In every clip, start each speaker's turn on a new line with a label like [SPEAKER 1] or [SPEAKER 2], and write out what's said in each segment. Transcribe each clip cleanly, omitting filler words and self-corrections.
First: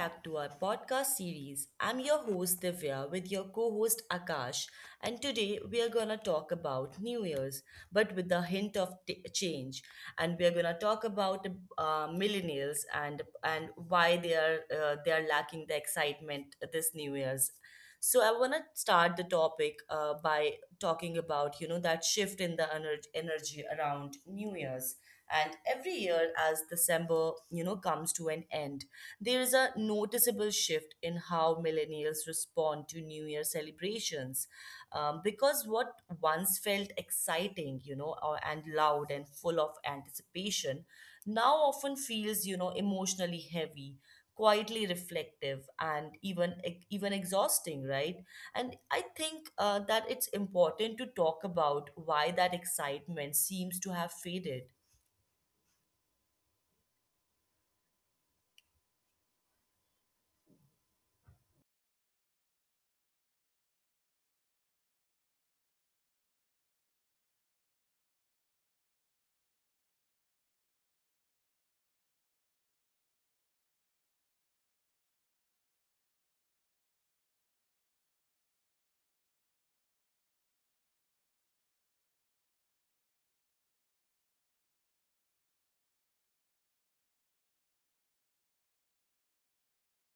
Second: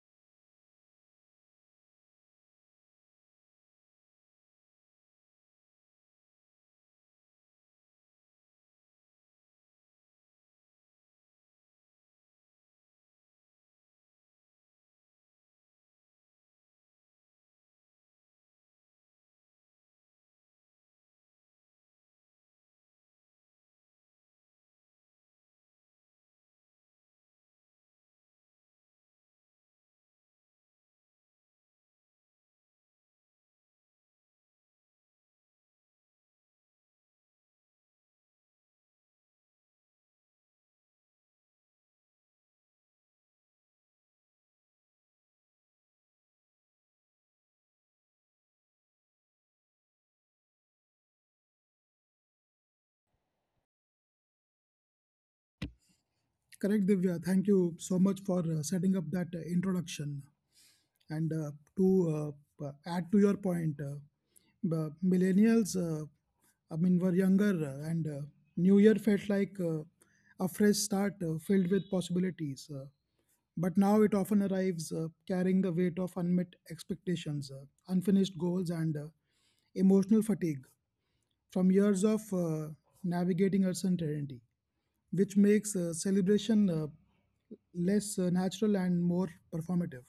[SPEAKER 1] back to our podcast series. I'm your host Divya with your co host Akash, and today we are gonna talk about New Year's but with a hint of change. And we are gonna talk about millennials and why they are lacking the excitement this New Year's. So I wanna start the topic by talking about you know that shift in the energy around New Year's, and every year as December you know comes to an end, there is a noticeable shift in how millennials respond to new year celebrations, because what once felt exciting you know and loud and full of anticipation now often feels you know emotionally heavy, quietly reflective, and even even exhausting, right? And I think that it's important to talk about why that excitement seems to have faded.
[SPEAKER 2] Correct, Divya. Thank you so much for setting up that introduction. And to add to your point, the millennials, I mean, were younger, and New Year felt like a fresh start filled with possibilities. But now it often arrives carrying the weight of unmet expectations, unfinished goals, and emotional fatigue from years of navigating uncertainty, which makes celebration less natural and more performative.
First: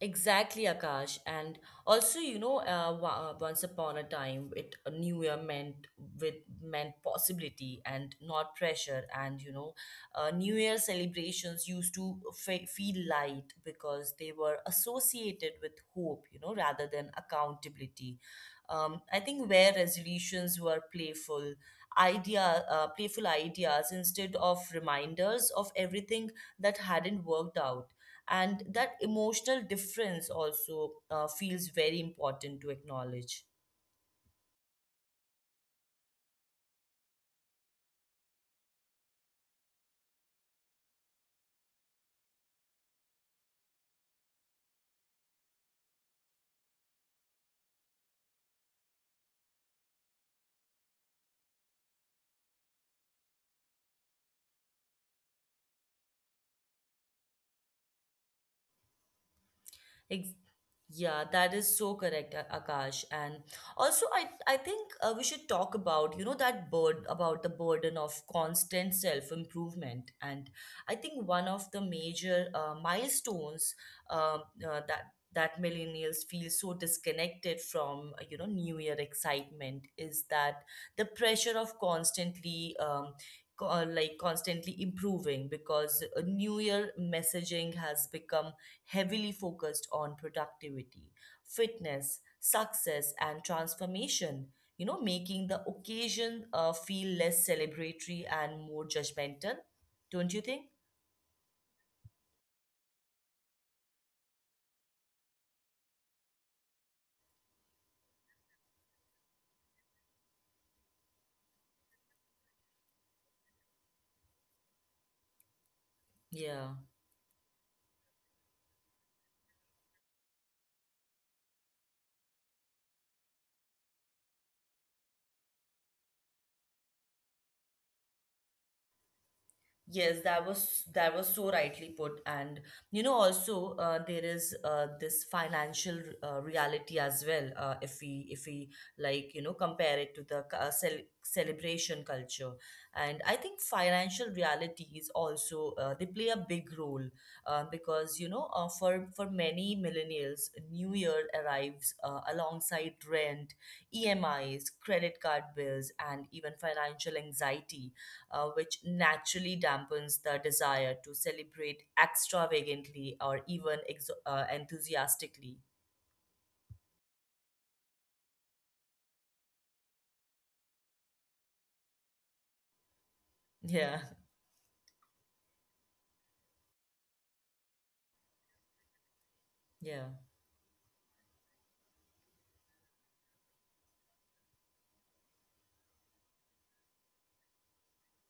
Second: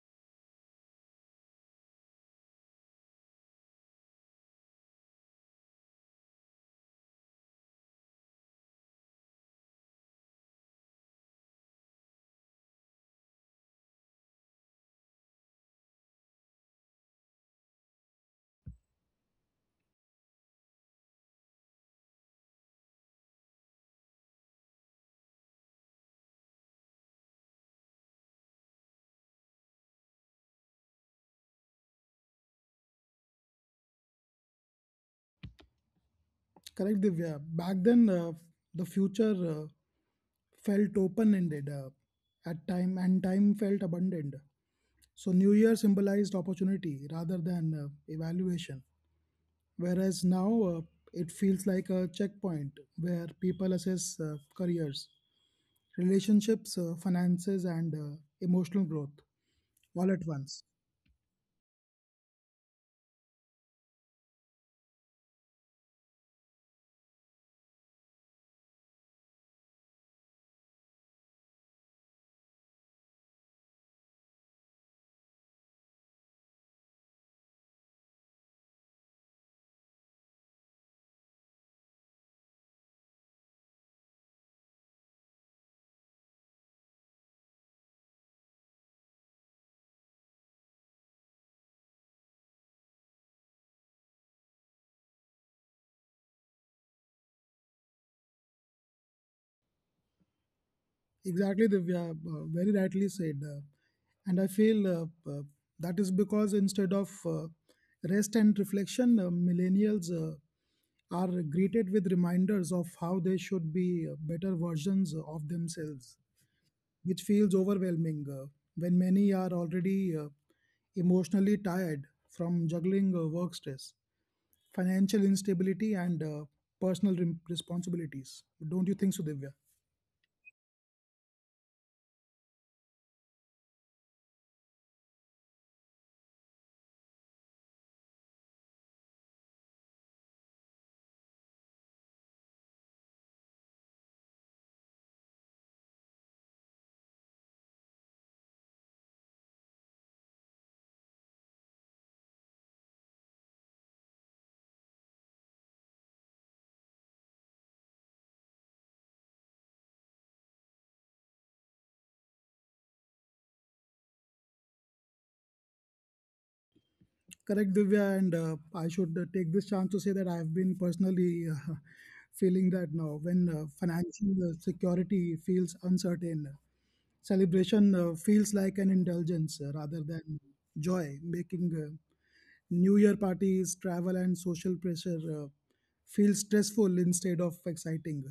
[SPEAKER 1] Exactly, Akash. And also, you know, once upon a time, it a new year meant with meant possibility and not pressure. And you know, New Year celebrations used to feel light because they were associated with hope, you know, rather than accountability. I think where resolutions were playful ideas instead of reminders of everything that hadn't worked out, and that emotional difference also feels very important to acknowledge.
[SPEAKER 2] Correct, Divya. Back then, the future uh, felt open-ended at time, and time felt abundant. So, New Year symbolized opportunity rather than evaluation. Whereas now, it feels like a checkpoint where people assess careers, relationships, finances, and emotional growth all at
[SPEAKER 1] Ex-
[SPEAKER 2] once.
[SPEAKER 1] Yeah, that is so correct, Akash. And also, I think we should talk about you know that bird about the burden of constant self improvement. And I think one of the major milestones, um, uh, that that millennials feel so disconnected from you know New Year excitement is that the pressure of constantly. Like constantly improving because new year messaging has become heavily focused on productivity, fitness, success, and transformation, you know, making the occasion feel less celebratory and more judgmental, don't you think?
[SPEAKER 2] Exactly, Divya, very rightly said. And I feel uh, that is because instead of rest and reflection, millennials are greeted with reminders of how they should be better versions of themselves,
[SPEAKER 1] Yeah.
[SPEAKER 2] which feels overwhelming when many are already emotionally tired from juggling work stress, financial instability, and personal responsibilities. Don't you think so, Divya?
[SPEAKER 1] Yes, that was so rightly put, and you know also there is this financial reality as well. If we like you know compare it to the celebration culture, and I think financial reality is also they play a big role because you know for many millennials, New Year arrives alongside rent, EMIs, credit card bills, and even financial anxiety which naturally dampens the desire to celebrate extravagantly or even enthusiastically.
[SPEAKER 2] Correct, Divya, and I should take this chance to say that I've been personally feeling that now when
[SPEAKER 1] Yeah,
[SPEAKER 2] financial security feels uncertain, celebration feels like an indulgence rather
[SPEAKER 1] yeah.
[SPEAKER 2] than joy, making New Year parties, travel, and social pressure feel stressful instead of exciting,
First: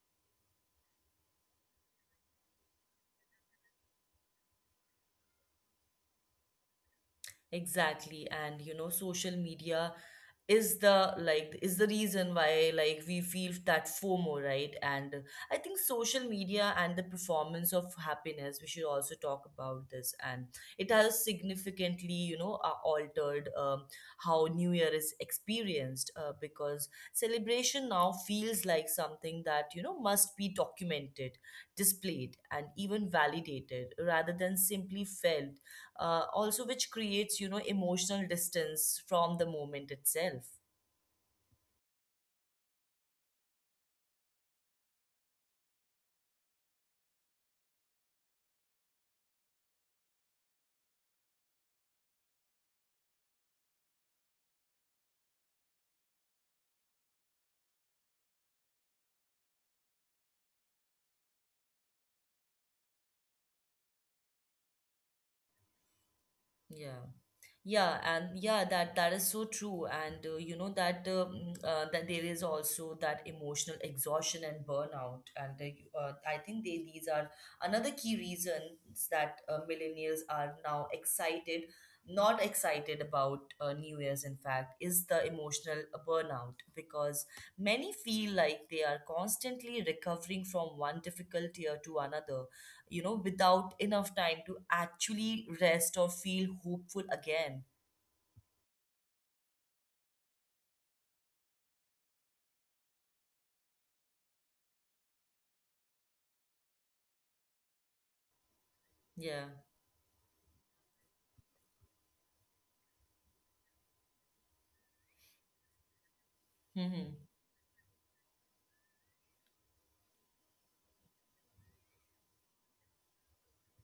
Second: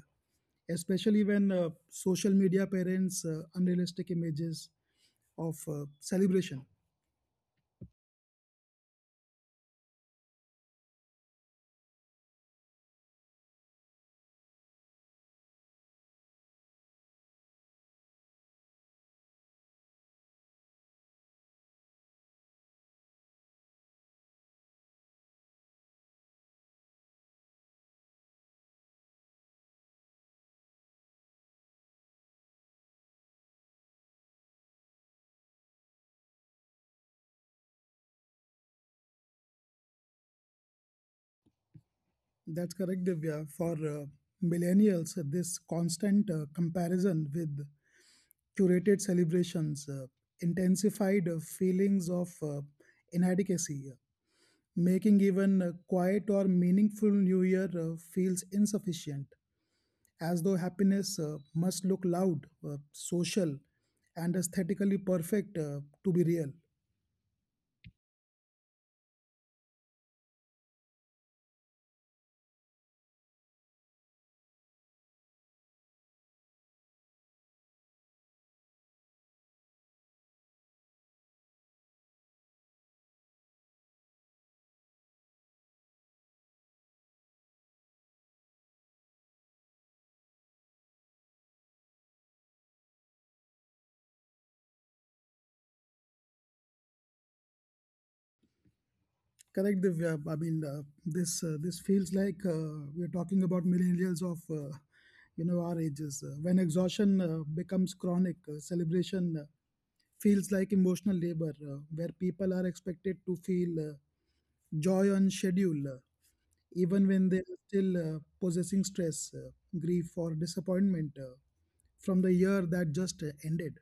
[SPEAKER 2] especially when social media parents unrealistic images of celebration.
[SPEAKER 1] Exactly. And you know, social media is the reason why like we feel that FOMO, right? And I think social media and the performance of happiness, we should also talk about this. And it has significantly, you know, altered how New Year is experienced because celebration now feels like something that, you know, must be documented, displayed, and even validated rather than simply felt, also which creates you know emotional distance from the moment itself.
[SPEAKER 2] That's correct, Divya. For millennials, this constant comparison with curated celebrations intensified feelings of inadequacy, making even a quiet or meaningful New Year feels insufficient, as though happiness must look loud, social, and aesthetically perfect to be real.
[SPEAKER 1] Yeah. Yeah, and yeah, that that is so true. And that there is also that emotional exhaustion and burnout. And I think they these are another key reasons that millennials are now excited, not excited about New Year's. In fact, is the emotional burnout because many feel like they are constantly recovering from one difficult year to another. You know, without enough time to actually rest or feel hopeful again.
[SPEAKER 2] Correct, Divya. I mean, this feels like we are talking about millennials of our ages. When exhaustion becomes chronic, celebration
[SPEAKER 1] Yeah.
[SPEAKER 2] feels like emotional labor, where people are expected to feel joy on schedule, even
[SPEAKER 1] Hmm.
[SPEAKER 2] when they are still possessing stress, grief, or disappointment from the year that just ended.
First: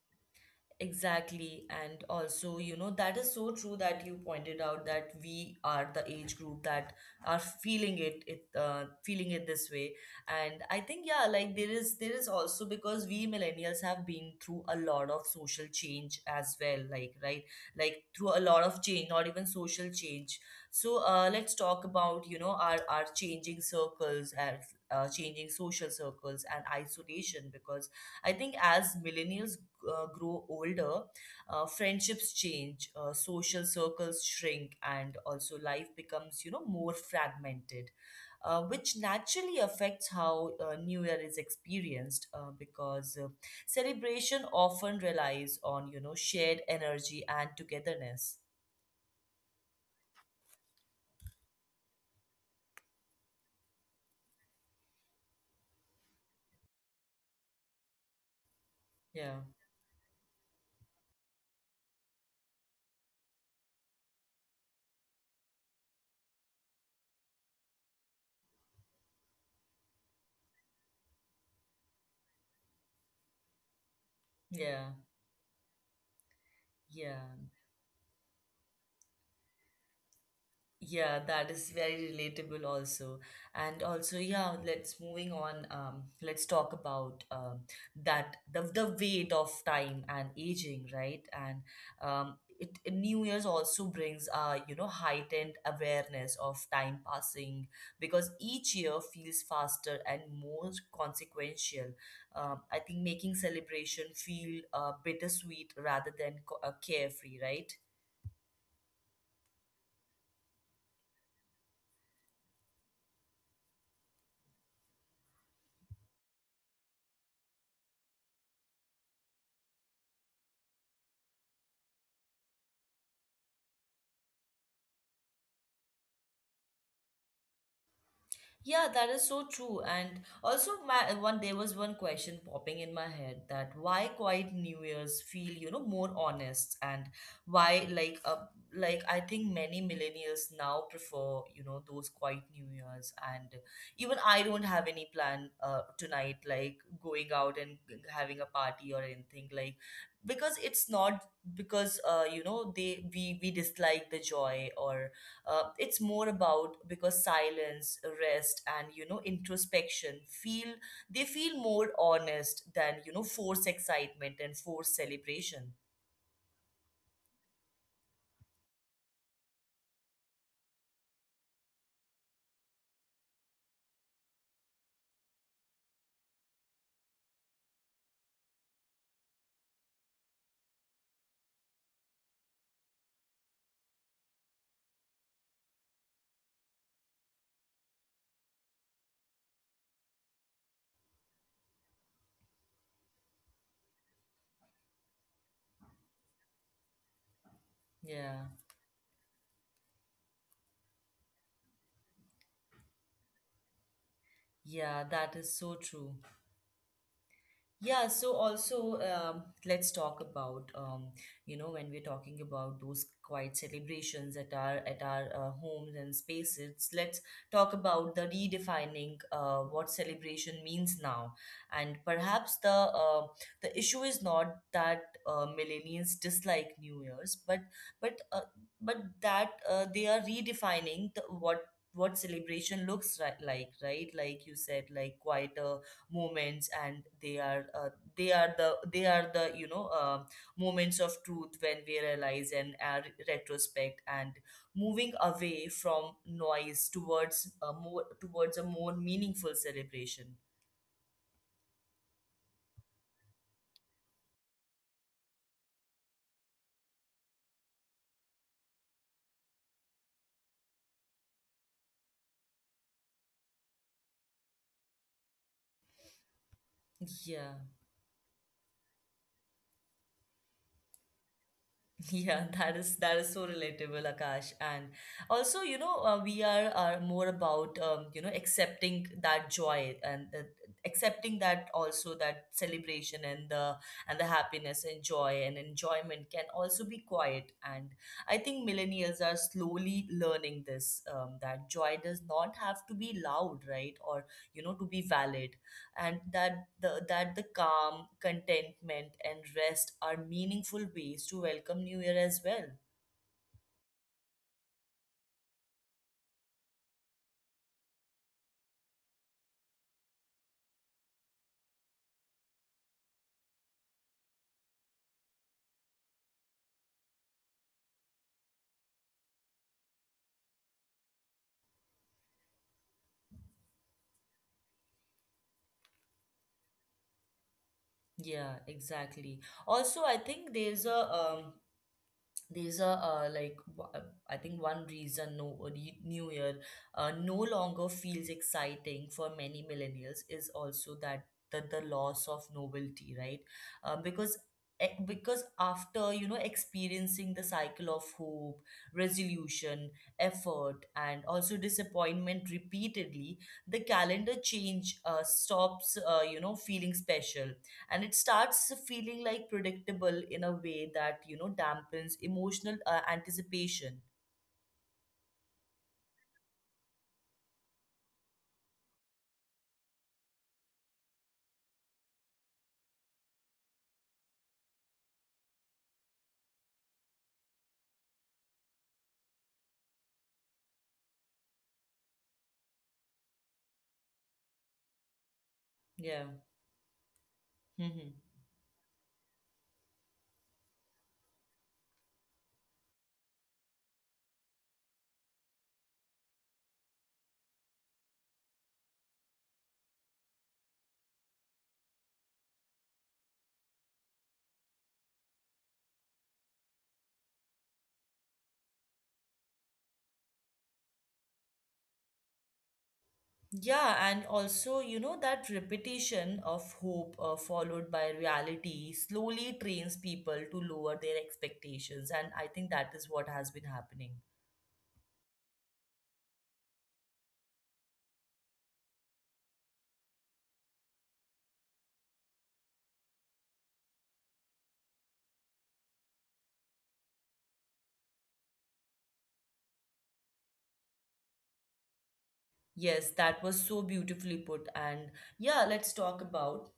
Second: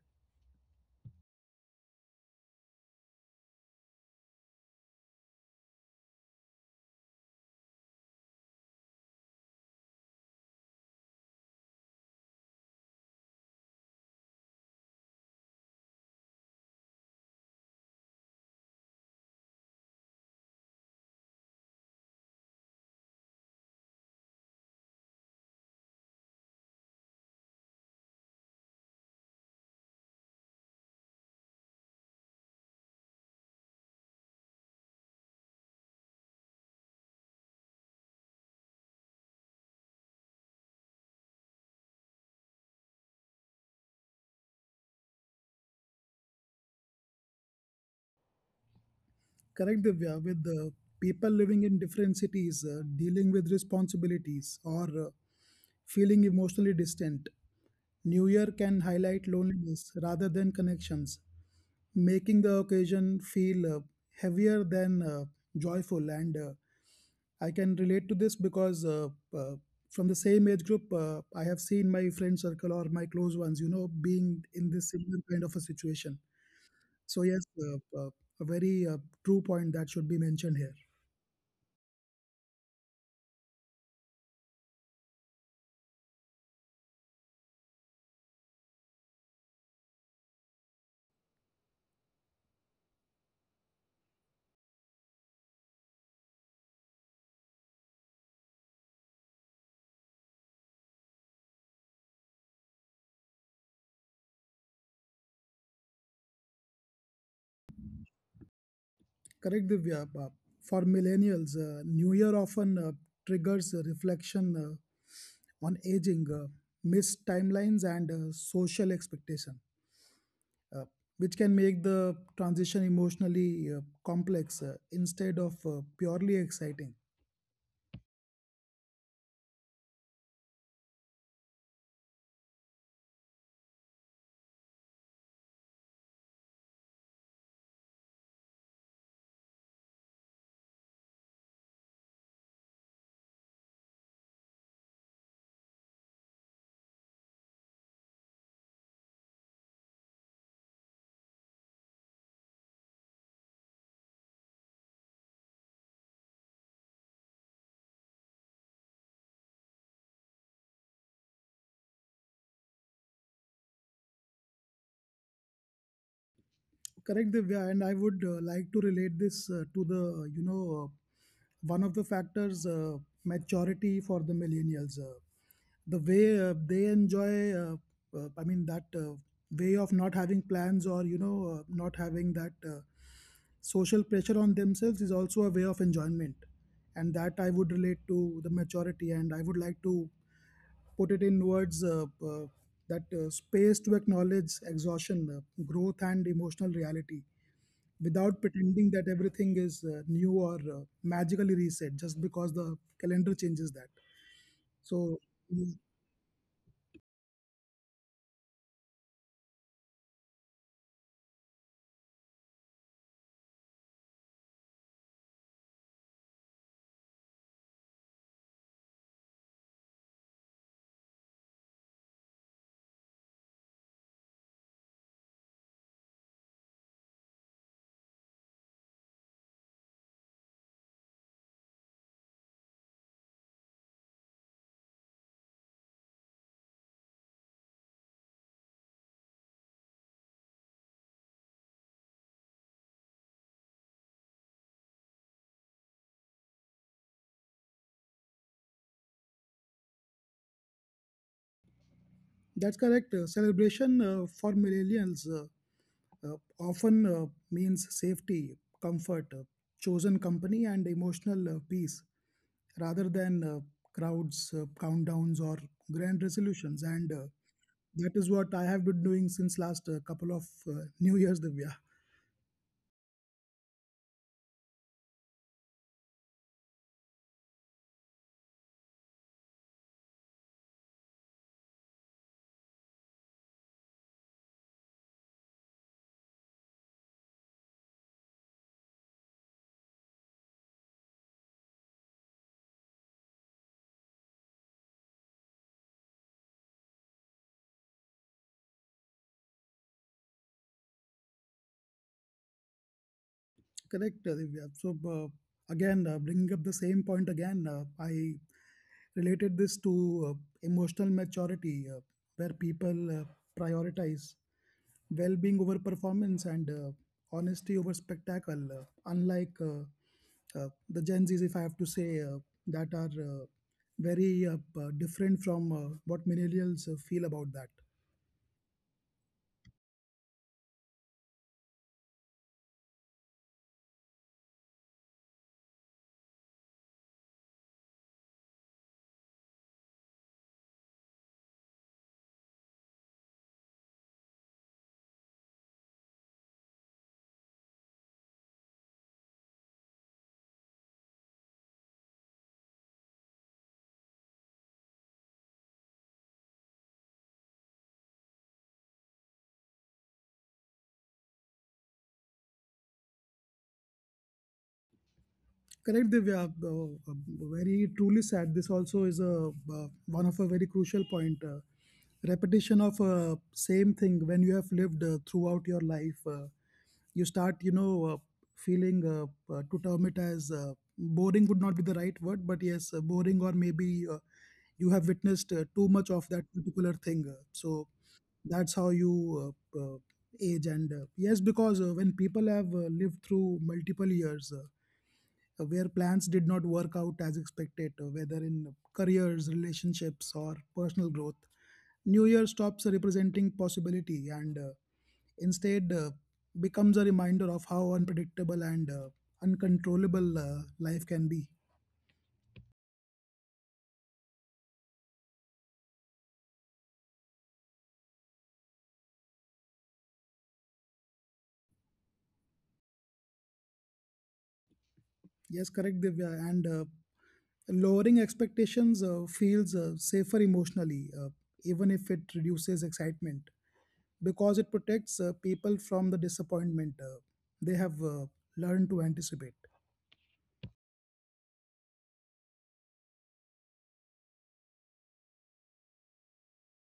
[SPEAKER 1] Exactly. And also, you know, that is so true that you pointed out that we are the age group that are feeling it, feeling it this way. And I think, yeah, like there is also because we millennials have been through a lot of social change as well, like right, like through a lot of change, not even social change. So let's talk about, you know, our changing circles and changing social circles and isolation because I think as millennials grow older, friendships change, social circles shrink, and also life becomes, you know, more fragmented, which naturally affects how New Year is experienced because celebration often relies on, you know, shared energy and togetherness.
[SPEAKER 2] Correct, Divya, with the people living in different cities, dealing with responsibilities, or feeling emotionally distant. New Year can highlight
[SPEAKER 1] Yeah,
[SPEAKER 2] loneliness rather than connections, making the occasion feel heavier than joyful. And I can relate to this because uh, from the same age group, I have seen my friend circle or my close ones, being in
[SPEAKER 1] yeah,
[SPEAKER 2] this similar kind of a situation. So
[SPEAKER 1] yeah.
[SPEAKER 2] yes, a very true point that should be mentioned here.
[SPEAKER 1] Yeah, that is very relatable also. And also, yeah, let's moving on. Let's talk about that the weight of time and aging, right? And New Year's also brings you know, heightened awareness of time passing because each year feels faster and more consequential. I think making celebration feel bittersweet rather than carefree, right?
[SPEAKER 2] Correct, Divya. For millennials, New Year often triggers a reflection on aging, missed timelines, and social expectation, uh, which can make the transition emotionally complex instead of purely exciting.
[SPEAKER 1] Yeah, that is so true. And also, my one there was one question popping in my head that why quiet New Year's feel, you know, more honest, and why like I think many millennials now prefer, you know, those quiet New Year's, and even I don't have any plan tonight like going out and having a party or anything like because it's not because you know they we dislike the joy, or it's more about because silence, rest, and you know introspection feel, they feel more honest than you know forced excitement and forced celebration.
[SPEAKER 2] Correct, Divya, and I would like to relate this to one of the factors, maturity for the millennials. The way they enjoy, I mean, that way of not having plans or not having that social pressure on themselves is also a way of enjoyment, and that I would relate to the maturity, and I would like to put it in words, that space to acknowledge exhaustion, growth, and emotional reality without
[SPEAKER 1] Yeah.
[SPEAKER 2] pretending that everything is new or magically reset just because the calendar changes that.
[SPEAKER 1] Yeah,
[SPEAKER 2] So,
[SPEAKER 1] that is so
[SPEAKER 2] mm,
[SPEAKER 1] true. Yeah, so also let's talk about you know when we're talking about those quiet celebrations at our homes and spaces. Let's talk about the redefining what celebration means now, and perhaps uh, the issue is not that millennials dislike New Year's, but uh, but that they are redefining the, what celebration looks like, right? Like you said, like quieter moments, and they are the you know moments of truth when we realize and retrospect, and moving away from noise towards a more meaningful celebration.
[SPEAKER 2] that's correct. Celebration for millennials uh, often means safety, comfort, chosen company, and emotional peace rather than crowds, countdowns, or grand resolutions. And
[SPEAKER 1] Yeah.
[SPEAKER 2] that is what I have been doing since last couple of New Year's, Divya.
[SPEAKER 1] Yeah, that is so relatable, Akash. And also, you know, we are more about you know accepting that joy, and accepting that also that celebration, and the happiness and joy and enjoyment can also be quiet. And I think millennials are slowly learning this, that joy does not have to be loud, right? Or you know, to be valid, and that the calm, contentment, and rest are meaningful ways to welcome New Year as well.
[SPEAKER 2] Correct, Divya. So, again, bringing up the same point again, I related this to emotional maturity, where people prioritize well being over performance and honesty over spectacle, unlike the Gen Zs, if I have to say, that are very different from what millennials feel about that.
[SPEAKER 1] Yeah, exactly. Also, I think there's a these are like w- I think one reason new year no longer feels exciting for many millennials is also that the loss of novelty, right? uh, because because after you know experiencing the cycle of hope, resolution, effort, and also disappointment repeatedly, the calendar change stops you know feeling special, and it starts feeling like predictable in a way that you know dampens emotional anticipation.
[SPEAKER 2] Correct, Divya. Uh, uh, Very truly sad. This also is a uh, one of a very crucial point. Repetition of same thing when you have lived throughout your life, you start, feeling to term it as boring would not be the right word, but yes, boring or maybe you have witnessed too much
[SPEAKER 1] Yeah.
[SPEAKER 2] of that particular thing. So
[SPEAKER 1] Hmm.
[SPEAKER 2] that's how you uh, uh, age. And yes, because when people have lived through multiple years, where plans did not work out as expected, whether in careers, relationships, or personal growth. New Year stops representing possibility and instead becomes a reminder of how unpredictable and uncontrollable life can be.
[SPEAKER 1] Yeah, and also you know that repetition of hope followed by reality slowly trains people to lower their expectations, and I think that is what has been happening.
[SPEAKER 2] Yes, correct, Divya. And lowering expectations feels safer emotionally, even if it reduces excitement, because it protects people from the disappointment they have learned to anticipate.
[SPEAKER 1] Yes, that was so beautifully put. And yeah, let's talk about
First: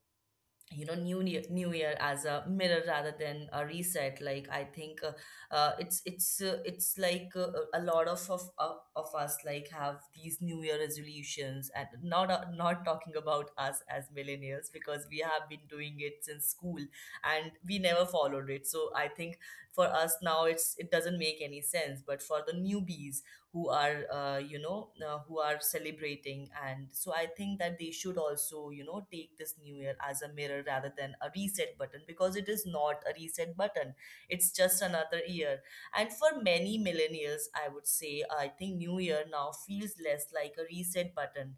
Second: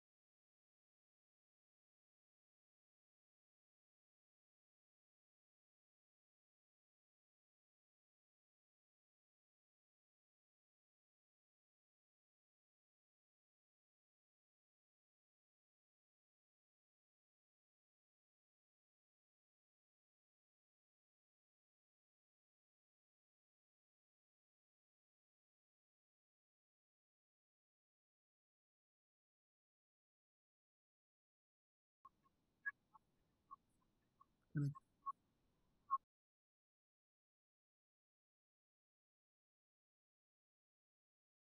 [SPEAKER 1] you know new year as a mirror rather than a reset. Like I think it's like a lot of us like have these new year resolutions, and not not talking about us as millennials because we have been doing it since school and we never followed it, so I think for us now it doesn't make any sense, but for the newbies who are who are celebrating, and so I think that they should also you know take this new year as a mirror rather than a reset button, because it is not a reset button, it's just another year. And for many millennials I would say, I think new year now feels less like a reset button,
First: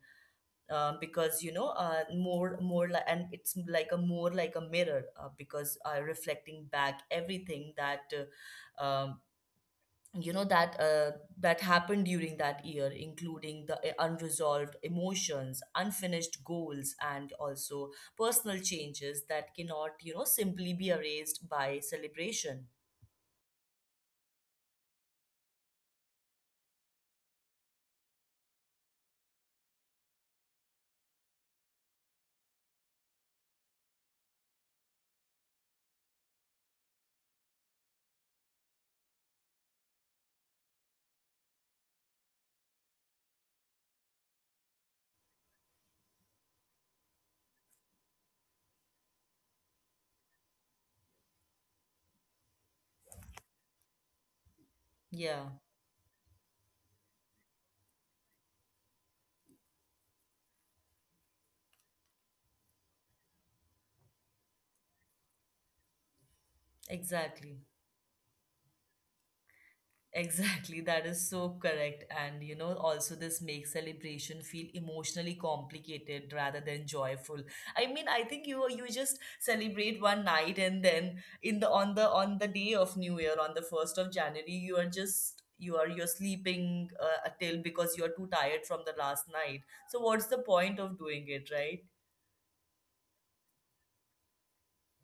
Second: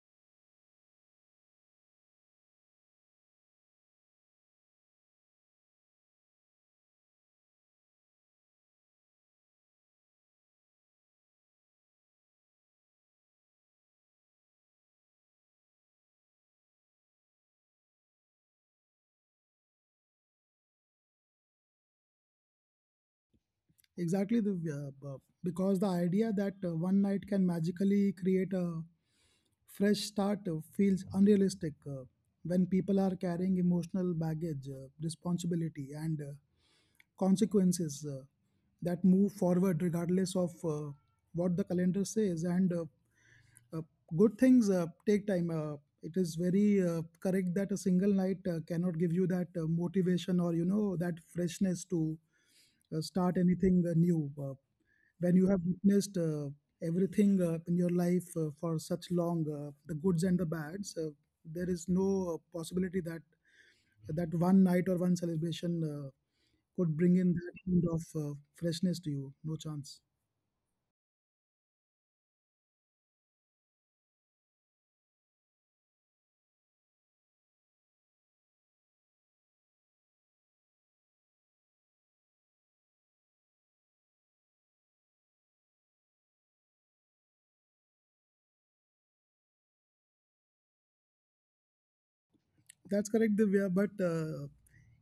[SPEAKER 1] because you know more like, and it's like a more like a mirror, because reflecting back everything that uh, um, you know that uh, that happened during that year, including the unresolved emotions, unfinished goals, and also personal changes that cannot you know simply be erased by celebration.
[SPEAKER 2] Exactly, because the idea that one night can magically create a fresh start feels unrealistic when people are carrying emotional baggage, responsibility, and consequences that move forward regardless of what the calendar says. And uh, good things take time. It is very correct that a single night cannot give you that motivation or that freshness to start anything new. When you
[SPEAKER 1] Yeah,
[SPEAKER 2] have witnessed everything in your life for such long, the goods and the bads, there is no possibility that one night or one celebration could bring in that
[SPEAKER 1] exactly.
[SPEAKER 2] kind of freshness to you. No chance.
[SPEAKER 1] Exactly, that is so correct. And you know, also this makes celebration feel emotionally complicated rather than joyful. I mean, I think you just celebrate one night, and then in the on the day of New Year on the 1st of January, you are just you're sleeping till because you're too tired from the last night. So what's the point of doing it, right?
[SPEAKER 2] That's correct, Divya. But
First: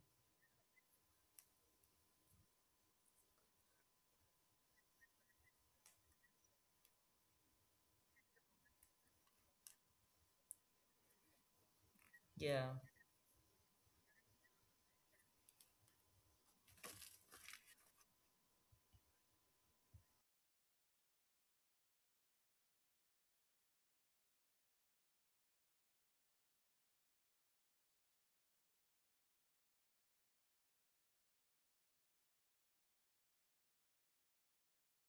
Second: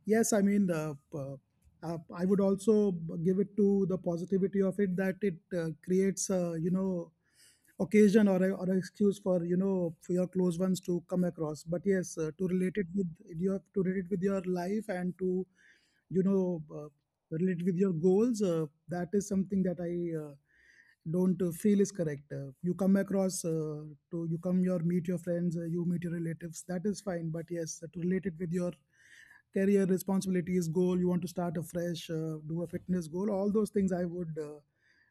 [SPEAKER 2] yes, I mean, I would also give it to the positivity of it that it creates, a, occasion or a, or an excuse for you know for your close ones to come across. But yes, to
[SPEAKER 1] Yeah.
[SPEAKER 2] relate it with your life and to you know uh, relate with your goals. That is something that I don't feel is correct. You come across, to you come your meet your friends. You meet your relatives, that is fine. But yes, to relate it with your career responsibilities, goal you want to start afresh, do a fitness goal, all those things I would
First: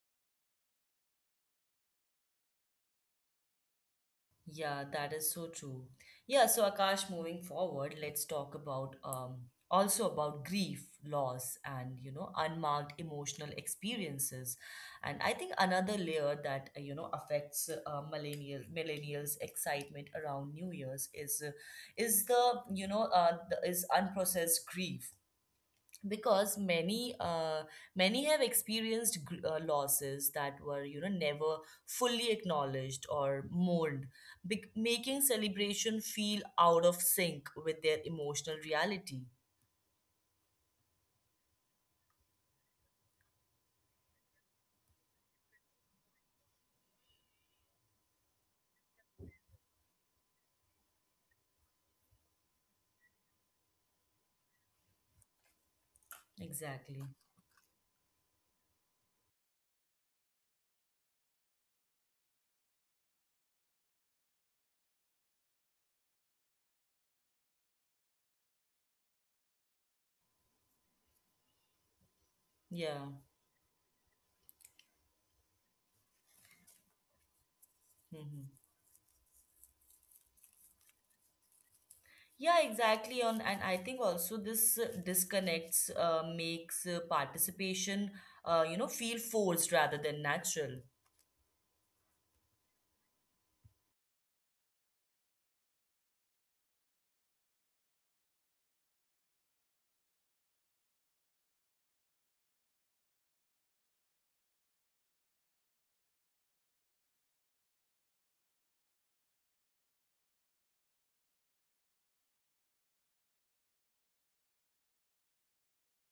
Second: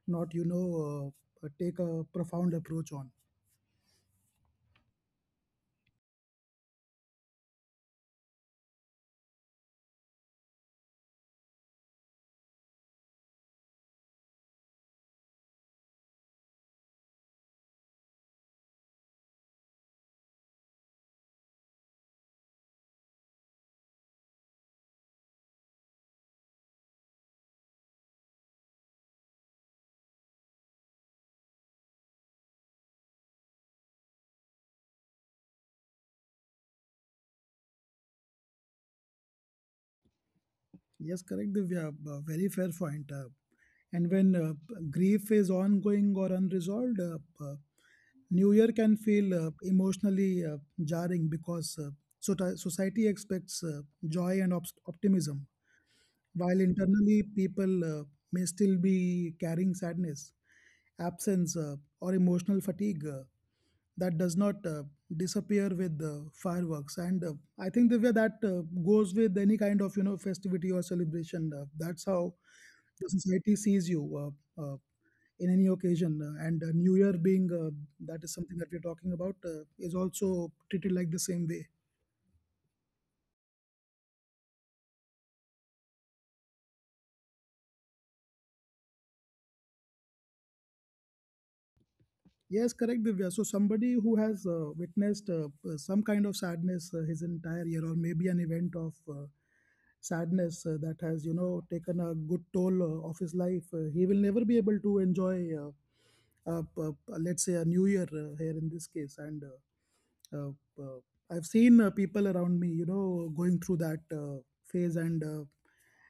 [SPEAKER 2] not take a profound approach on.
[SPEAKER 1] Yeah, that is so true. Yeah, so Akash, moving forward, let's talk about also about grief, loss, and you know, unmarked emotional experiences. And I think another layer that affects millennials' excitement around New Year's is the is unprocessed grief because many have experienced losses that were never fully acknowledged or mourned, making celebration feel out of sync with their emotional reality.
[SPEAKER 2] Yes, correct, Divya. Very fair point. And when grief is ongoing or unresolved, New Year can feel emotionally jarring because so society expects joy and optimism. While
[SPEAKER 1] Exactly.
[SPEAKER 2] internally people may still be carrying sadness, absence, or emotional fatigue that does not disappear with fireworks. And I think the way that goes with any kind of festivity or celebration. That's how
[SPEAKER 1] Yeah.
[SPEAKER 2] the society sees you uh, uh, in any occasion. And New Year being that is
[SPEAKER 1] Hmm.
[SPEAKER 2] something that we're talking about is also treated like the same way.
[SPEAKER 1] Yeah, exactly. on And I think also this disconnects makes participation feel forced rather than natural.
[SPEAKER 2] Yes, correct, Divya. So somebody who has witnessed some kind of sadness his entire year, or maybe an event of sadness that has, taken a good toll of his life, he will never be able to enjoy, let's say, a new year here in this case. And I've seen people around me, going through that phase, and uh,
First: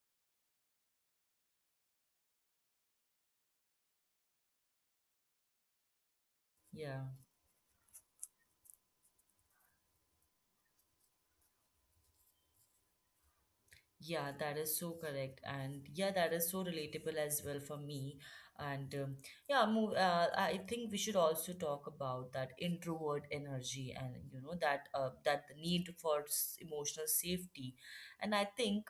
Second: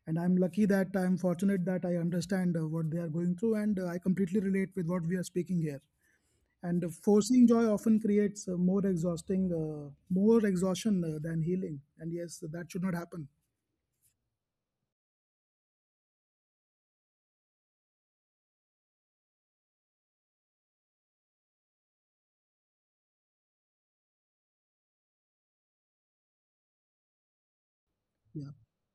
[SPEAKER 2] and I'm lucky that I'm fortunate that I understand what they are going through, and I completely relate with what we are speaking here, and
[SPEAKER 1] Yeah.
[SPEAKER 2] forcing joy often creates more exhaustion than healing. And yes, that should not happen.
[SPEAKER 1] Yeah, that is so correct, and yeah, that is so relatable as well for me. And um, I think we should also talk about that introvert energy, and you know that the need for emotional safety. And
[SPEAKER 2] Yeah,
[SPEAKER 1] I think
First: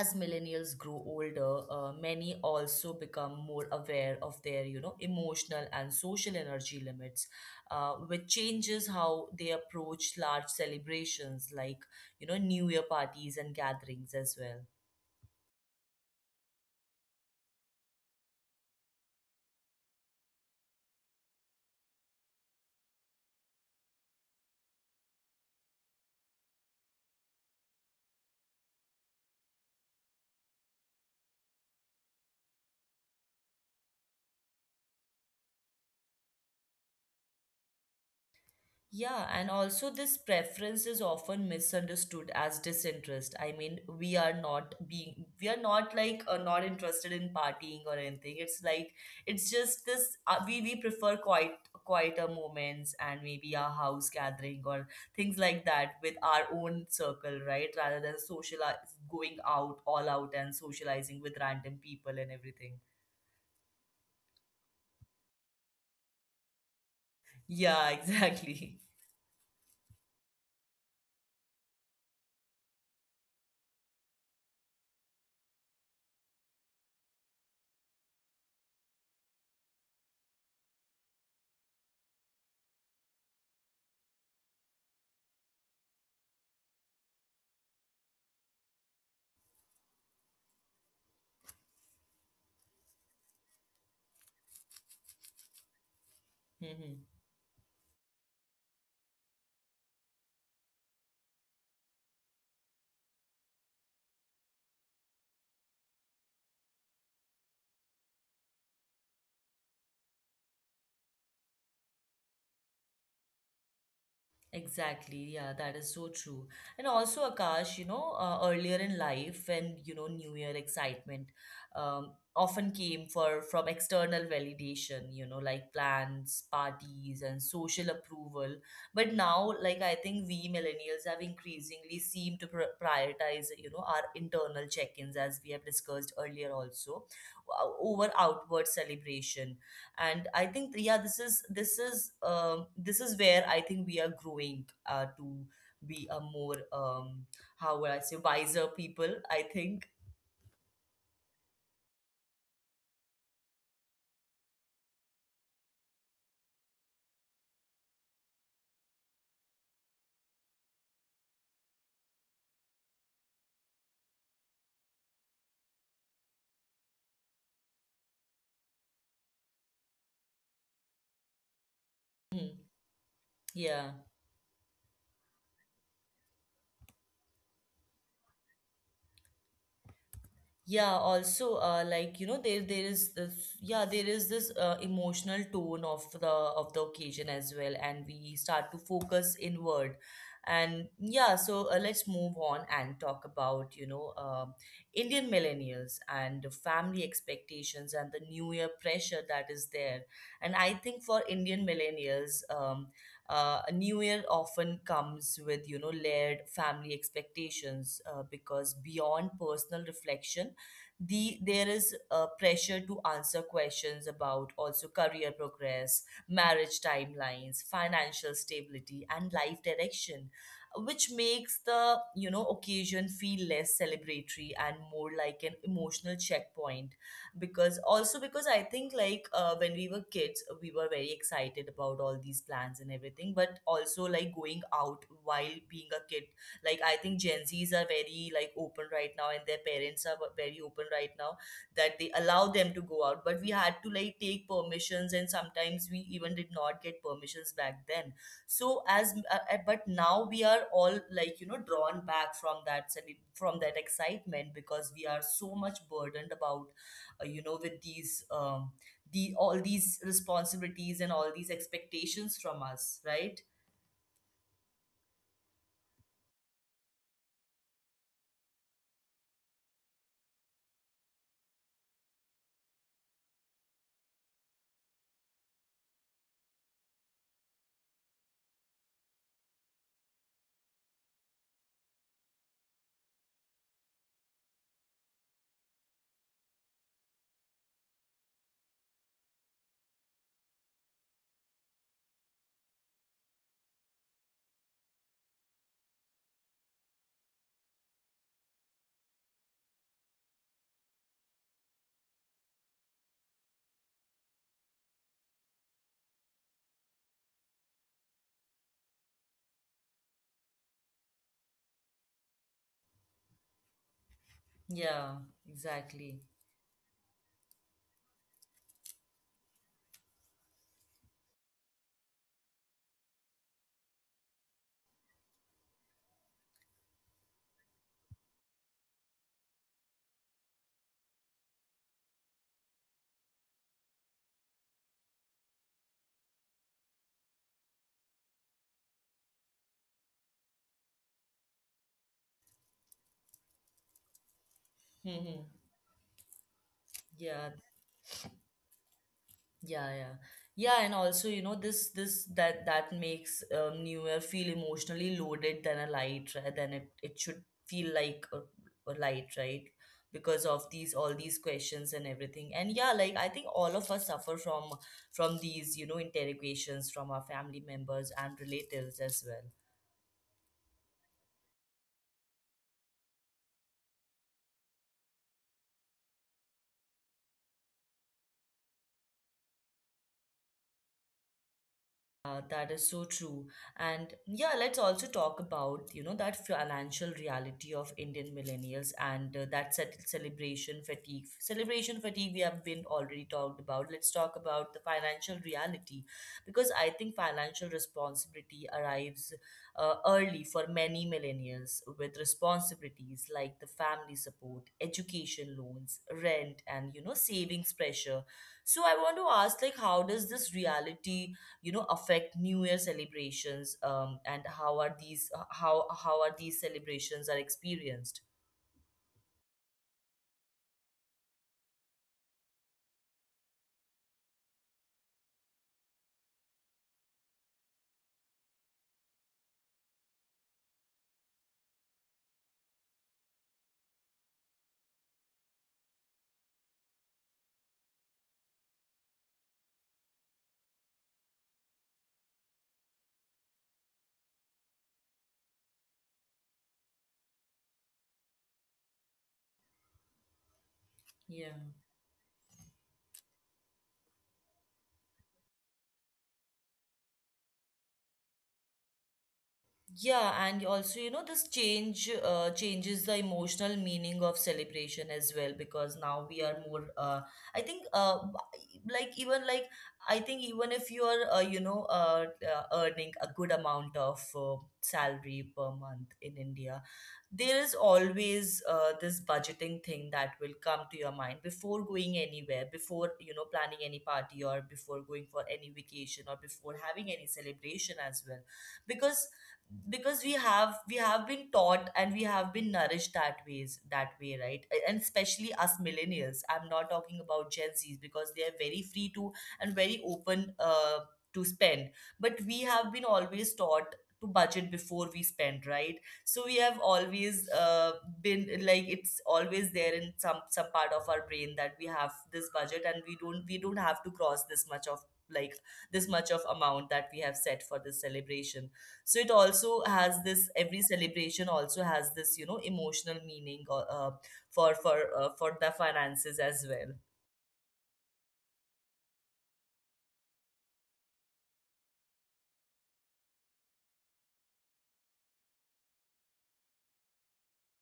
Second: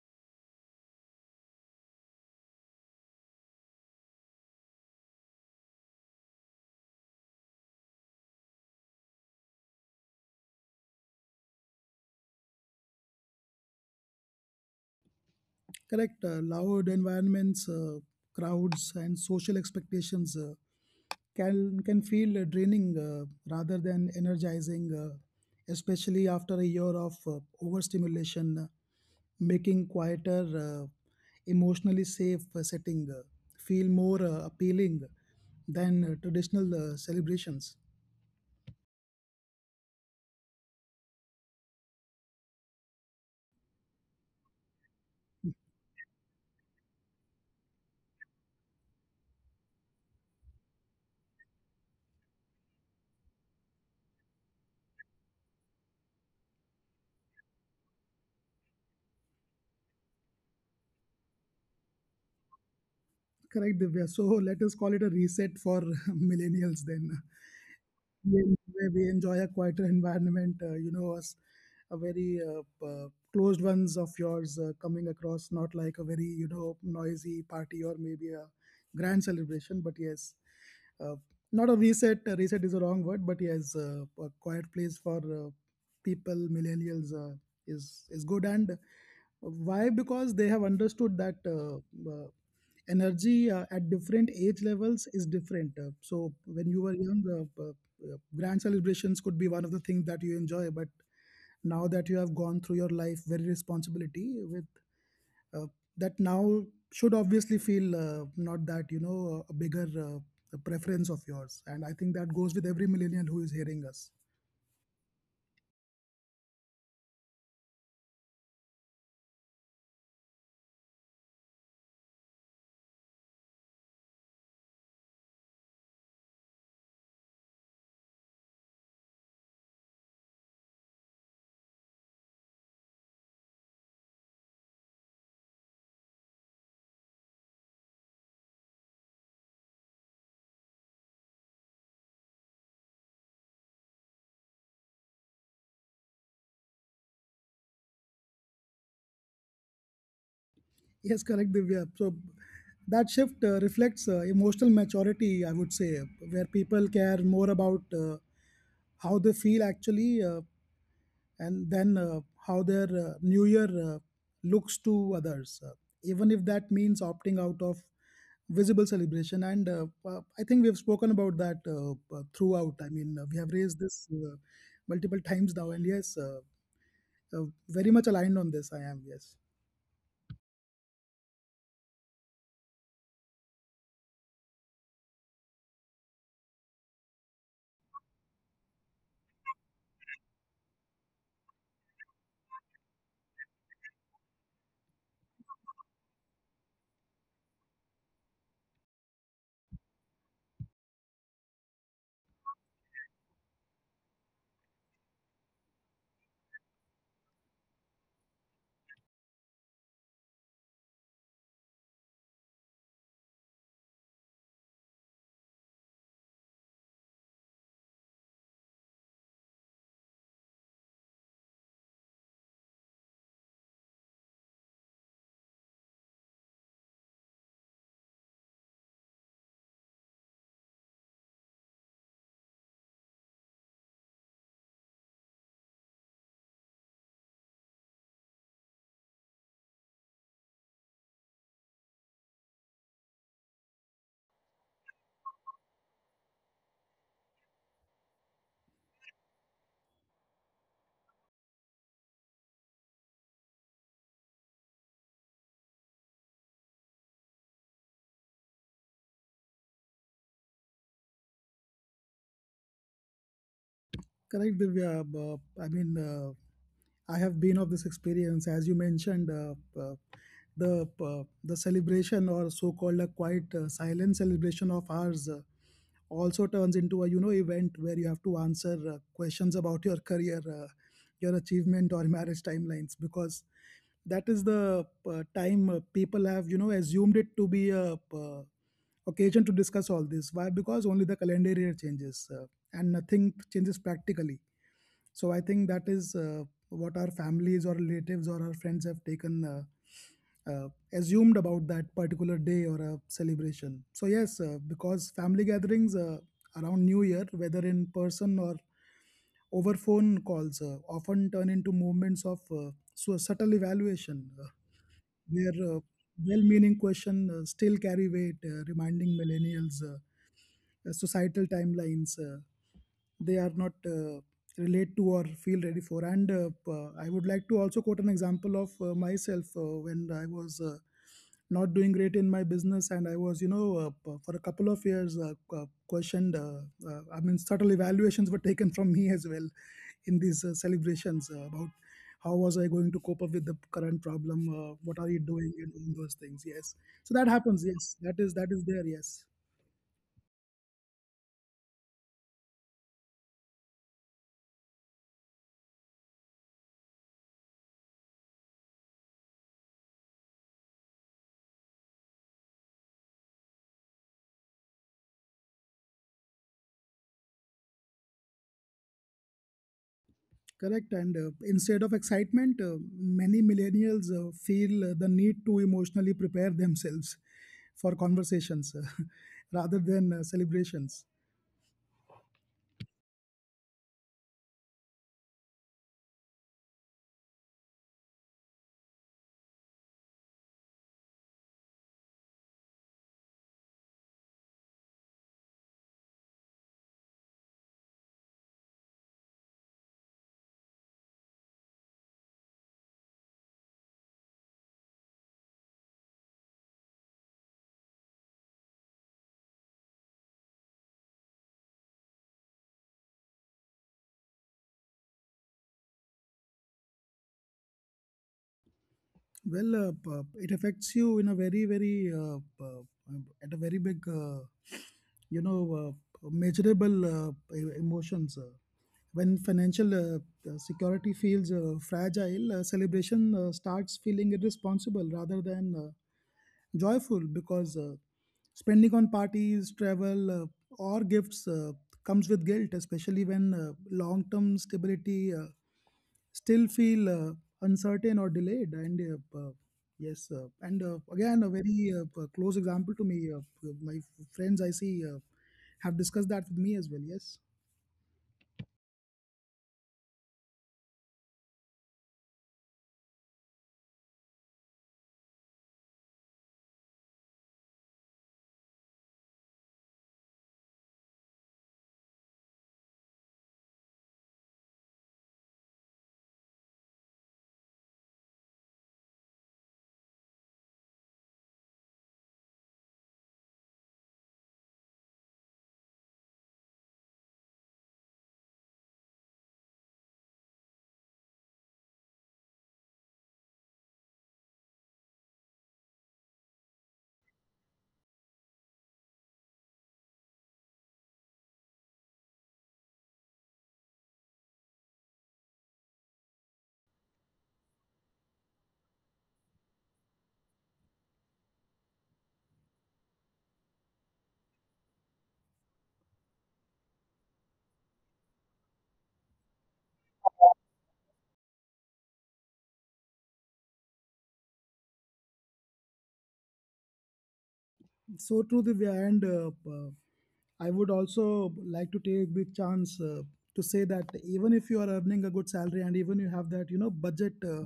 [SPEAKER 1] as millennials grow older, many also become more aware of their emotional and social energy limits, which changes how they approach large celebrations like, you know, New Year parties and gatherings as well.
[SPEAKER 2] correct. Loud environments, crowds, and social expectations can feel draining rather than energizing, especially after a year of overstimulation, making quieter, uh, emotionally safe setting feel more appealing than traditional celebrations.
[SPEAKER 1] Yeah, and also this preference is often misunderstood as disinterest. I mean, we are not like not interested in partying or anything. It's like, it's just this. We prefer quieter moments and maybe a house gathering or things like that with our own circle, right? Rather than going out all out and socializing with random people and everything.
[SPEAKER 2] Correct, Divya. So let us call it a reset for millennials then.
[SPEAKER 1] Yeah,
[SPEAKER 2] We-
[SPEAKER 1] exactly.
[SPEAKER 2] Where we enjoy a quieter environment, as a very closed ones of yours coming across, not like a very, noisy party or maybe a grand celebration, but yes, uh, not a reset. Reset is a wrong word, but yes, a quiet place for people, millennials, is is good. And why? Because they have understood that uh, energy at different age levels is different. So when you were
[SPEAKER 1] Hmm.
[SPEAKER 2] young, grand celebrations could be one of the things that you enjoy. But now that you have gone through your life very responsibility with uh, that now should obviously feel not that a bigger preference of yours. And I think that goes with every millennial who is hearing us.
[SPEAKER 1] Exactly. Yeah, that is so true. And also, Akash, you know, earlier in life, when, you know, New Year excitement often came for from external validation, you know, like plans, parties, and social approval. But now, like, I think we millennials have increasingly seem to pr prioritize, you know, our internal check-ins, as we have discussed earlier also, over outward celebration. And I think, yeah, this is where I think we are growing to be a more, how would I say wiser people, I think.
[SPEAKER 2] Yes, correct, Divya. So that shift reflects emotional maturity, I would say, where people care more about how they feel actually, and then how their new year looks to others, even if that means opting out of visible celebration. And I think we've spoken about that
[SPEAKER 1] Mm.
[SPEAKER 2] throughout. I mean, we have raised
[SPEAKER 1] Yeah.
[SPEAKER 2] this multiple times now, and yes, very much aligned on this. I am, yes.
[SPEAKER 1] Yeah, also, like, you know, there is this emotional tone of the occasion as well, and we start to focus inward. And yeah, so let's move on and talk about, Indian millennials and the family expectations and the new year pressure that is there. And I think for Indian millennials, a new year often comes with, you know, layered family expectations because beyond personal reflection, there is a pressure to answer questions about also career progress, marriage timelines, financial stability, and life direction, which makes the, you know, occasion feel less celebratory and more like an emotional checkpoint. Because I think, like, when we were kids, we were very excited about all these plans and everything, but also like going out while being a kid, like, I think Gen Z's are very like open right now and their parents are very open right now, that they allow them to go out, but we had to like take permissions and sometimes we even did not get permissions back then. So as uh, uh, but now we are all like, you know, drawn back from that from that excitement, because we are so much burdened about, you know, with these, the all these responsibilities and all these expectations from us, right?
[SPEAKER 2] Correct, Divya. I mean, I have been of this experience, as you mentioned, uh, the celebration or so-called a quiet silent celebration of ours also turns into a, you know, event where you have to answer questions about your career, your achievement, or marriage timelines, because that is the time people have, you know, assumed it to be a occasion to discuss all this. Why? Because only the calendar year changes, and nothing changes practically. So I think that is what our families or relatives or our friends have taken, assumed about that particular day or a celebration. So yes, because family gatherings around New Year, whether in person or over phone calls, often turn into moments of so subtle evaluation,
[SPEAKER 1] Yeah.
[SPEAKER 2] where
[SPEAKER 1] Exactly.
[SPEAKER 2] well-meaning questions still carry weight, reminding millennials societal timelines they are not relate to or feel ready for. And I would like to also quote an example of myself when I was not doing great in my business, and I was, you know, for a couple of years questioned. I mean, subtle evaluations were taken from me as well in these celebrations about how was I going to cope up with the current problem, what are you doing, and all those things, yes. So that
[SPEAKER 1] Yeah,
[SPEAKER 2] happens, yes, that is there, yes.
[SPEAKER 1] yeah, yeah, yeah, and also, you know, this that that makes, New Year feel emotionally loaded than a light, right? Than it it should feel like a light, right? Because of these all these questions and everything. And yeah, like I think all of us suffer from, these, you know, interrogations from our family members and relatives as well.
[SPEAKER 2] Correct. And instead of excitement, many millennials feel the need to emotionally prepare themselves for conversations rather than celebrations.
[SPEAKER 1] Yeah, that is so true. And yeah, let's also talk about, you know, that financial reality of Indian millennials and that set celebration fatigue. Celebration fatigue we have been already talked about. Let's talk about the financial reality, because I think financial responsibility arrives early for many millennials with responsibilities like the family support, education loans, rent, and, you know, savings pressure. So I want to ask, like, how does this reality, you know, affect new year celebrations, and how are these, how are these celebrations are experienced?
[SPEAKER 2] Well, it affects you in a very, very, at a very big, you know, measurable emotions. When financial security feels fragile, celebration starts feeling irresponsible rather than joyful, because spending on parties, travel, or gifts comes with guilt, especially when long term stability still feel uncertain or delayed. And uh, uh, yes, and
[SPEAKER 1] Yeah.
[SPEAKER 2] again, a very close example to me. My friends I see have discussed that with me as well. Yes.
[SPEAKER 1] Yeah, and also, you know, this change changes the emotional meaning of celebration as well, because now we are more, I think, uh, b- like even like I think, even if you are, you know, earning a good amount of salary per month in India, there is always this budgeting thing that will come to your mind before going anywhere, before, you know, planning any party or before going for any vacation or before having any celebration as well. Because, we have been taught and we have been nourished that ways that way, right? And especially us millennials, I'm not talking about Gen Z's, because they are very free to and very open, to spend. But we have been always taught to budget before we spend, right? So we have always, been like, it's always there in some part of our brain that we have this budget and we don't have to cross this much of, like, this much of amount that we have set for this celebration. So it also has this, every celebration also has this, you know, emotional meaning, for the finances as well.
[SPEAKER 2] So true, Divya. And I would also like to take the chance to say that even if you are earning a good salary and even you have that, you know, budget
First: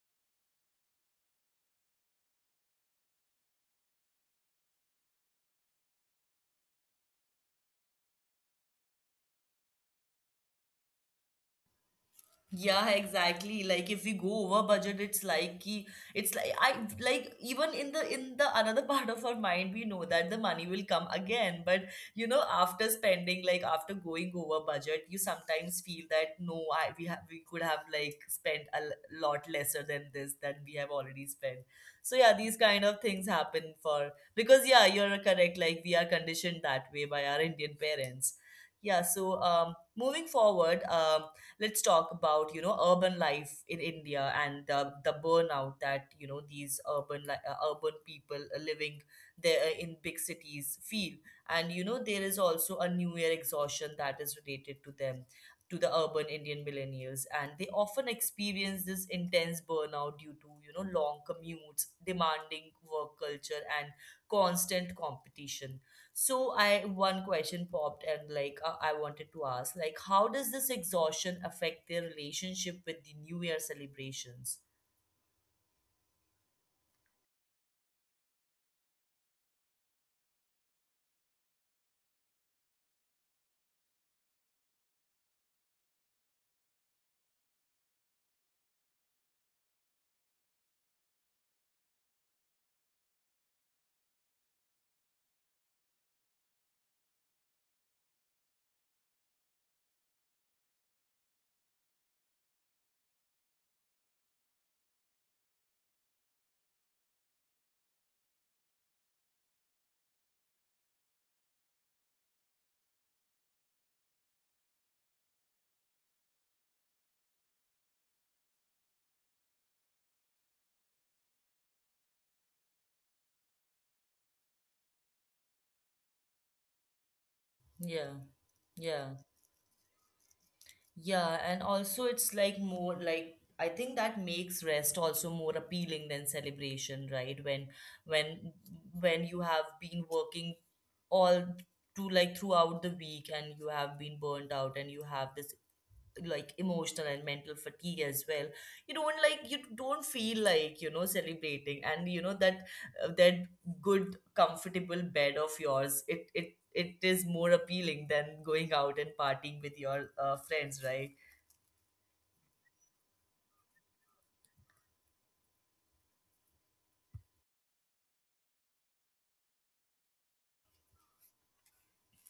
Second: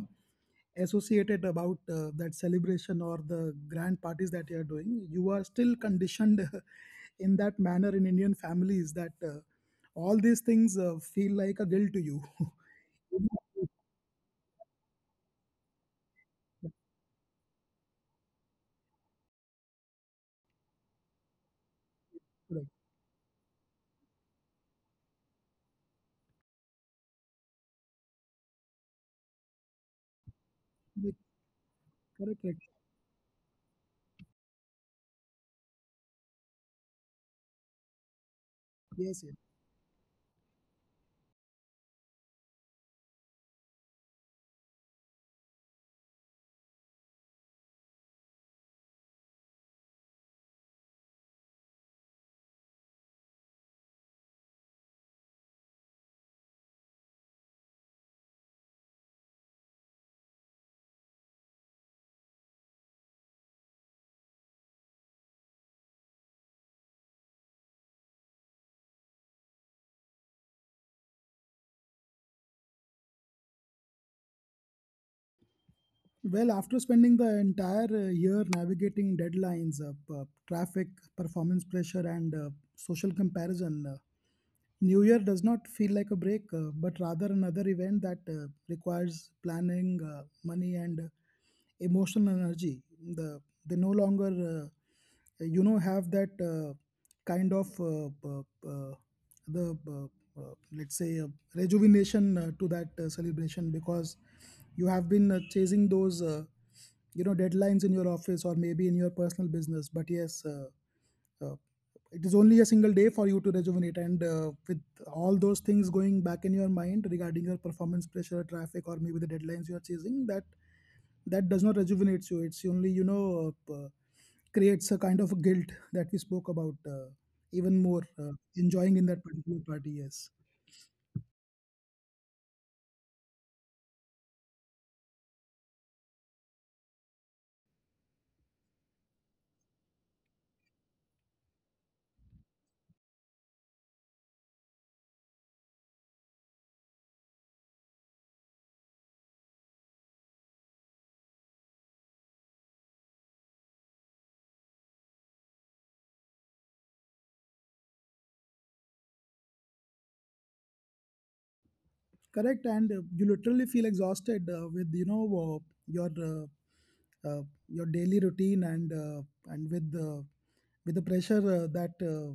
[SPEAKER 2] associated about that celebration or the grand parties that you are doing, you are still conditioned in that manner in Indian families that all these things feel like a guilt to you.
[SPEAKER 1] Yeah, exactly. Like if we go over budget, it's like ki, it's like I, like even in the, another part of our mind, we know that the money will come again. But you know,
[SPEAKER 2] Correct.
[SPEAKER 1] after spending, like after going over budget, you sometimes feel that no, I we have we could have like spent a lot lesser than this that we have
[SPEAKER 2] Correct.
[SPEAKER 1] already spent. So yeah,
[SPEAKER 2] Correct. Yes.
[SPEAKER 1] these kind of things happen for, because yeah, you're correct. Like we are conditioned that way by our Indian parents. Yeah,
[SPEAKER 2] Yes.
[SPEAKER 1] so moving forward, let's talk about, you know, urban life in India and the burnout that, you know, these urban urban people living there in big cities feel. And you know there is also a New Year exhaustion that is related to them. To the urban Indian millennials, and they often experience this intense burnout due to, you know, long commutes, demanding work culture, and constant competition. So I, one question popped, and like, I wanted to ask, like, how does this exhaustion affect their relationship with the New Year celebrations?
[SPEAKER 2] Well, after spending the entire year navigating deadlines, traffic, performance pressure, and social comparison, New Year does not feel like a break, but rather another event that requires planning, money, and emotional energy. the they no longer you know have that kind of uh, the let's say rejuvenation to that celebration, because you have been chasing those you know deadlines in your office or maybe in your personal business. But yes, uh, it is only a single day for you to rejuvenate, and with all those things going back in your mind regarding your performance pressure, traffic, or maybe the deadlines you are chasing, that does not rejuvenate you. It's only, you know, creates a kind of guilt that we spoke about even more
[SPEAKER 1] Yeah.
[SPEAKER 2] enjoying in
[SPEAKER 1] yeah,
[SPEAKER 2] that particular party, yes.
[SPEAKER 1] yeah, and also it's like more like, I think that makes rest also more appealing than celebration, right? When, when you have been working all to, like, throughout the week, and you have been burnt out, and you have this like emotional and mental fatigue as well, you don't, like, you don't feel like, you know, celebrating, and you know that, that good comfortable bed of yours, it is more appealing than going out and partying with your friends, right?
[SPEAKER 2] Correct. And you literally feel exhausted with, you know, your uh, uh, your daily routine, and with the pressure that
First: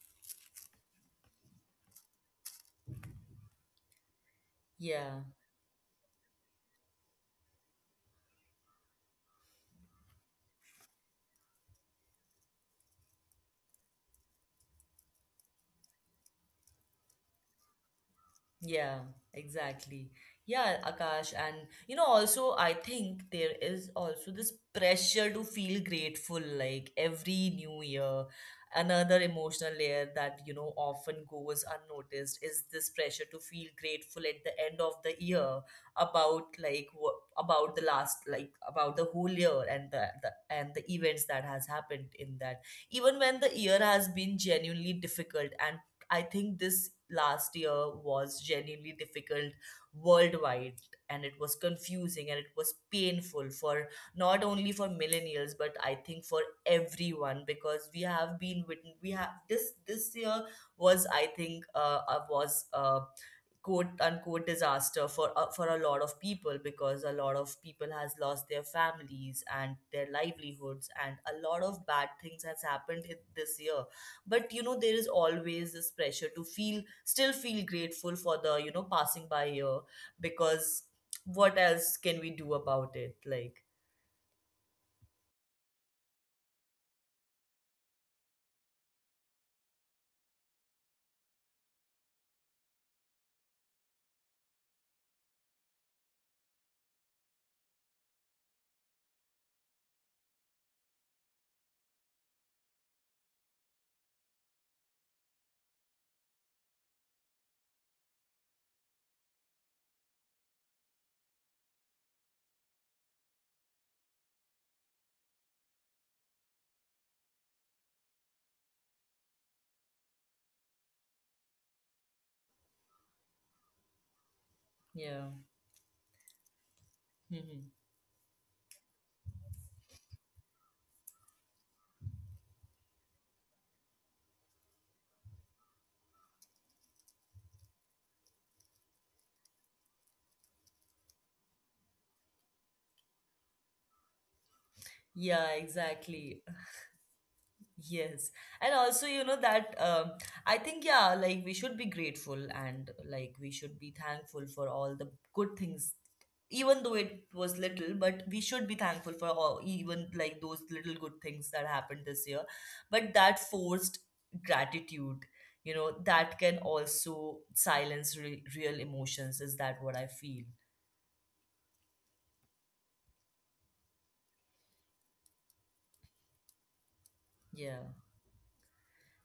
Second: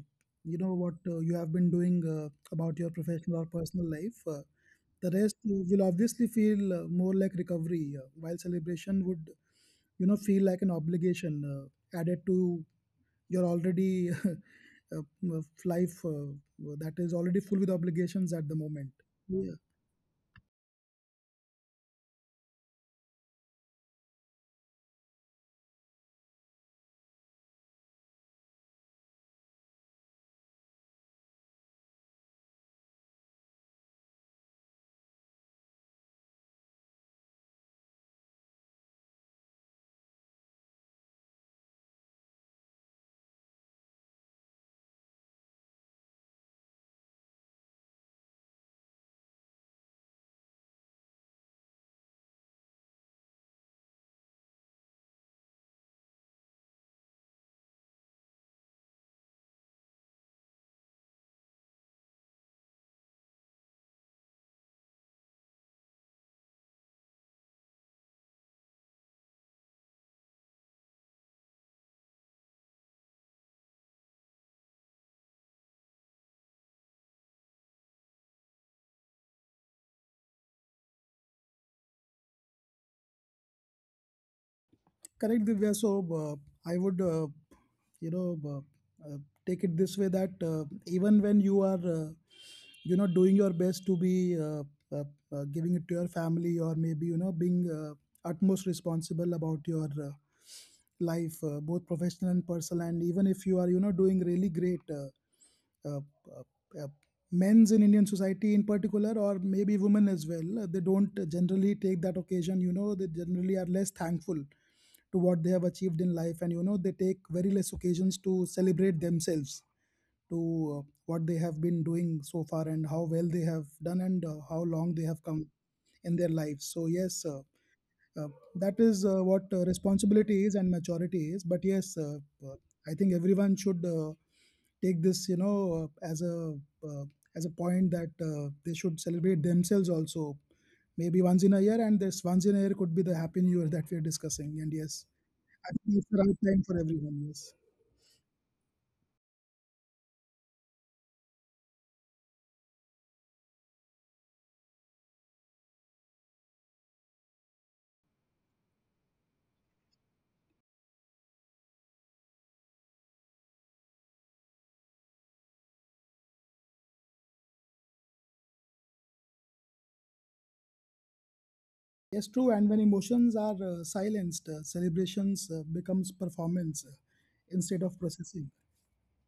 [SPEAKER 2] you know what you have been doing about your professional or personal life. The
[SPEAKER 1] Yeah.
[SPEAKER 2] rest will obviously feel more like recovery, while celebration would, you know, feel like an obligation added to your already life that is already full with obligations at the
[SPEAKER 1] Yeah,
[SPEAKER 2] moment.
[SPEAKER 1] exactly. Yeah, Akash, and you know, also, I think there is also this pressure to feel grateful, like every new year. Another emotional layer that, you know, often goes unnoticed is this pressure to feel grateful at the end of the year, about like what about the last, like about the whole year and the events that has happened in that, even when the year has been genuinely difficult. And I think this last year was genuinely difficult worldwide, and it was confusing and it was painful for not only for millennials, but I think for everyone. Because we have been written, we have this, this year was, I think, was quote unquote disaster for a lot of people, because a lot of people has lost their families and their livelihoods and a lot of bad things has happened in this year. But you know there is always this pressure to feel, still feel grateful for the, you know, passing by year, because what else can we do about it, like?
[SPEAKER 2] Correct, Divya. So I would, you know, uh, uh, take it this way, that even when you are, you know, doing your best to be uh, giving it to your family, or maybe, you know, being utmost responsible about your life, both professional and personal, and even if you are, you know, doing really great. Uh, uh, uh, Men's in Indian society in particular, or maybe women as well, they don't generally take that occasion. You know, they generally are less thankful to what they have achieved in life, and, you know, they take very less occasions to celebrate themselves, to what they have been doing so far, and how well they have done, and how long they have
[SPEAKER 1] Yeah.
[SPEAKER 2] come in their lives. So, yes.
[SPEAKER 1] Hmm.
[SPEAKER 2] Uh, that is what responsibility is and maturity is. But yes, uh, I think everyone should take this, you know, uh, as a point that they should celebrate themselves also. Maybe once in a year, and this once in a year could be the happy new year that we're discussing. And yes,
[SPEAKER 1] Yeah,
[SPEAKER 2] I think it's the right
[SPEAKER 1] exactly.
[SPEAKER 2] time for everyone. Yes.
[SPEAKER 1] Yes. And also, you know, that I think, yeah, like we should be grateful and like we should be thankful for all the good things, even though it was little, but we should be thankful for all, even like those little good things that happened this year. But that forced gratitude, you know, that can also silence re real emotions, is that what I feel?
[SPEAKER 2] Yes, true. And when emotions are silenced, celebrations becomes performance instead
[SPEAKER 1] Yeah.
[SPEAKER 2] of processing.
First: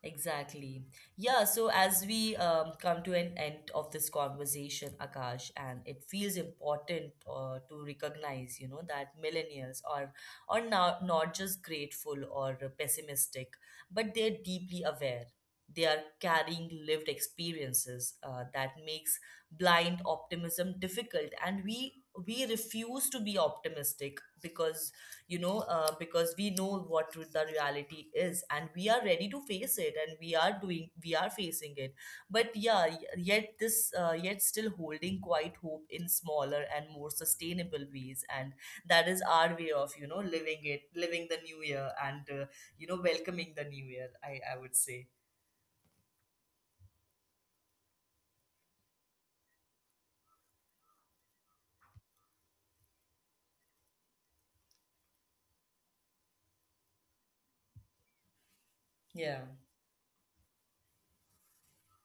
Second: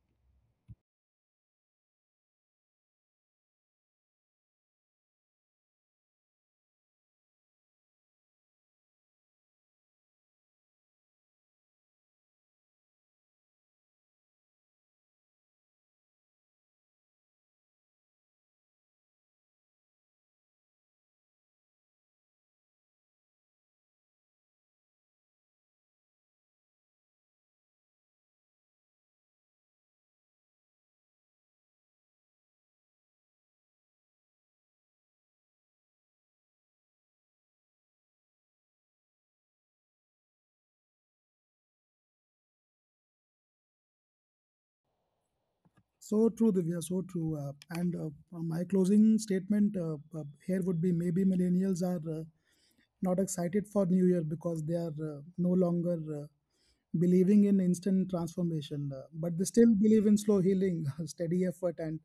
[SPEAKER 1] Exactly. Yeah, so as we, come to an end of this conversation, Akash, and it feels important to recognize, you know, that millennials are, not just grateful or pessimistic, but they're deeply aware. They are carrying lived experiences that makes blind optimism difficult, and we refuse to be optimistic, because, you know, because we know what the reality is and we are ready to face it, and we are facing it. But yeah, yet yet still holding quite hope in smaller and more sustainable ways. And that is our way of, you know, living it, living the new year and, you know, welcoming the new year, I would say.
[SPEAKER 2] So true, Divya, so true. And My closing statement here would be, maybe millennials are not excited for New Year because they are no longer uh, believing in instant transformation, but
[SPEAKER 1] Yeah,
[SPEAKER 2] they still believe in slow healing, steady effort, and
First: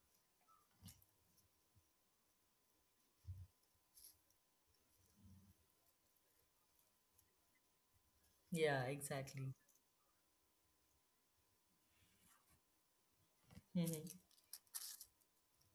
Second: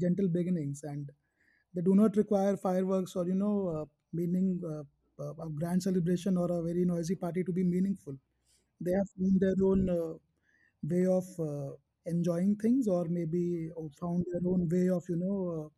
[SPEAKER 2] gentle beginnings. And they do not require fireworks or, you know, meaning a grand celebration or a very noisy party to be meaningful.
[SPEAKER 1] yeah,
[SPEAKER 2] They have found their
[SPEAKER 1] exactly.
[SPEAKER 2] own way of enjoying things, or maybe found
[SPEAKER 1] Hmm.
[SPEAKER 2] their own way of, you know,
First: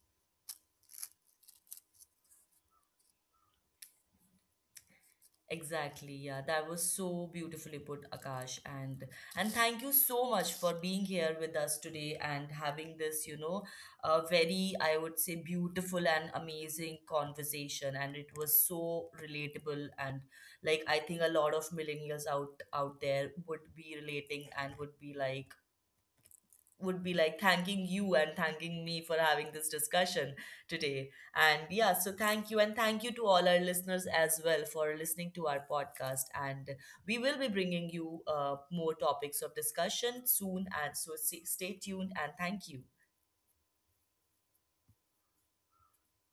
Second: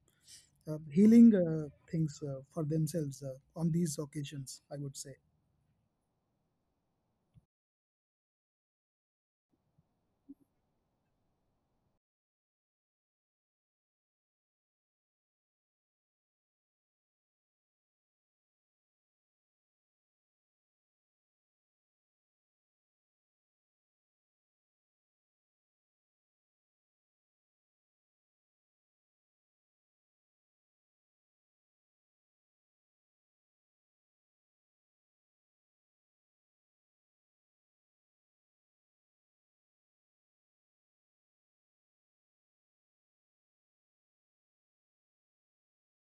[SPEAKER 2] healing things for themselves on these occasions, I would say.
[SPEAKER 1] Exactly. Yeah, that was so beautifully put, Akash. And thank you so much for being here with us today and having this, you know, a very, I would say, beautiful and amazing conversation. And it was so relatable, and like I think a lot of millennials out there would be relating and would be like thanking you and thanking me for having this discussion today. And yeah, so thank you. And thank you to all our listeners as well for listening to our podcast. And we will be bringing you more topics of discussion soon. And so stay tuned and thank you.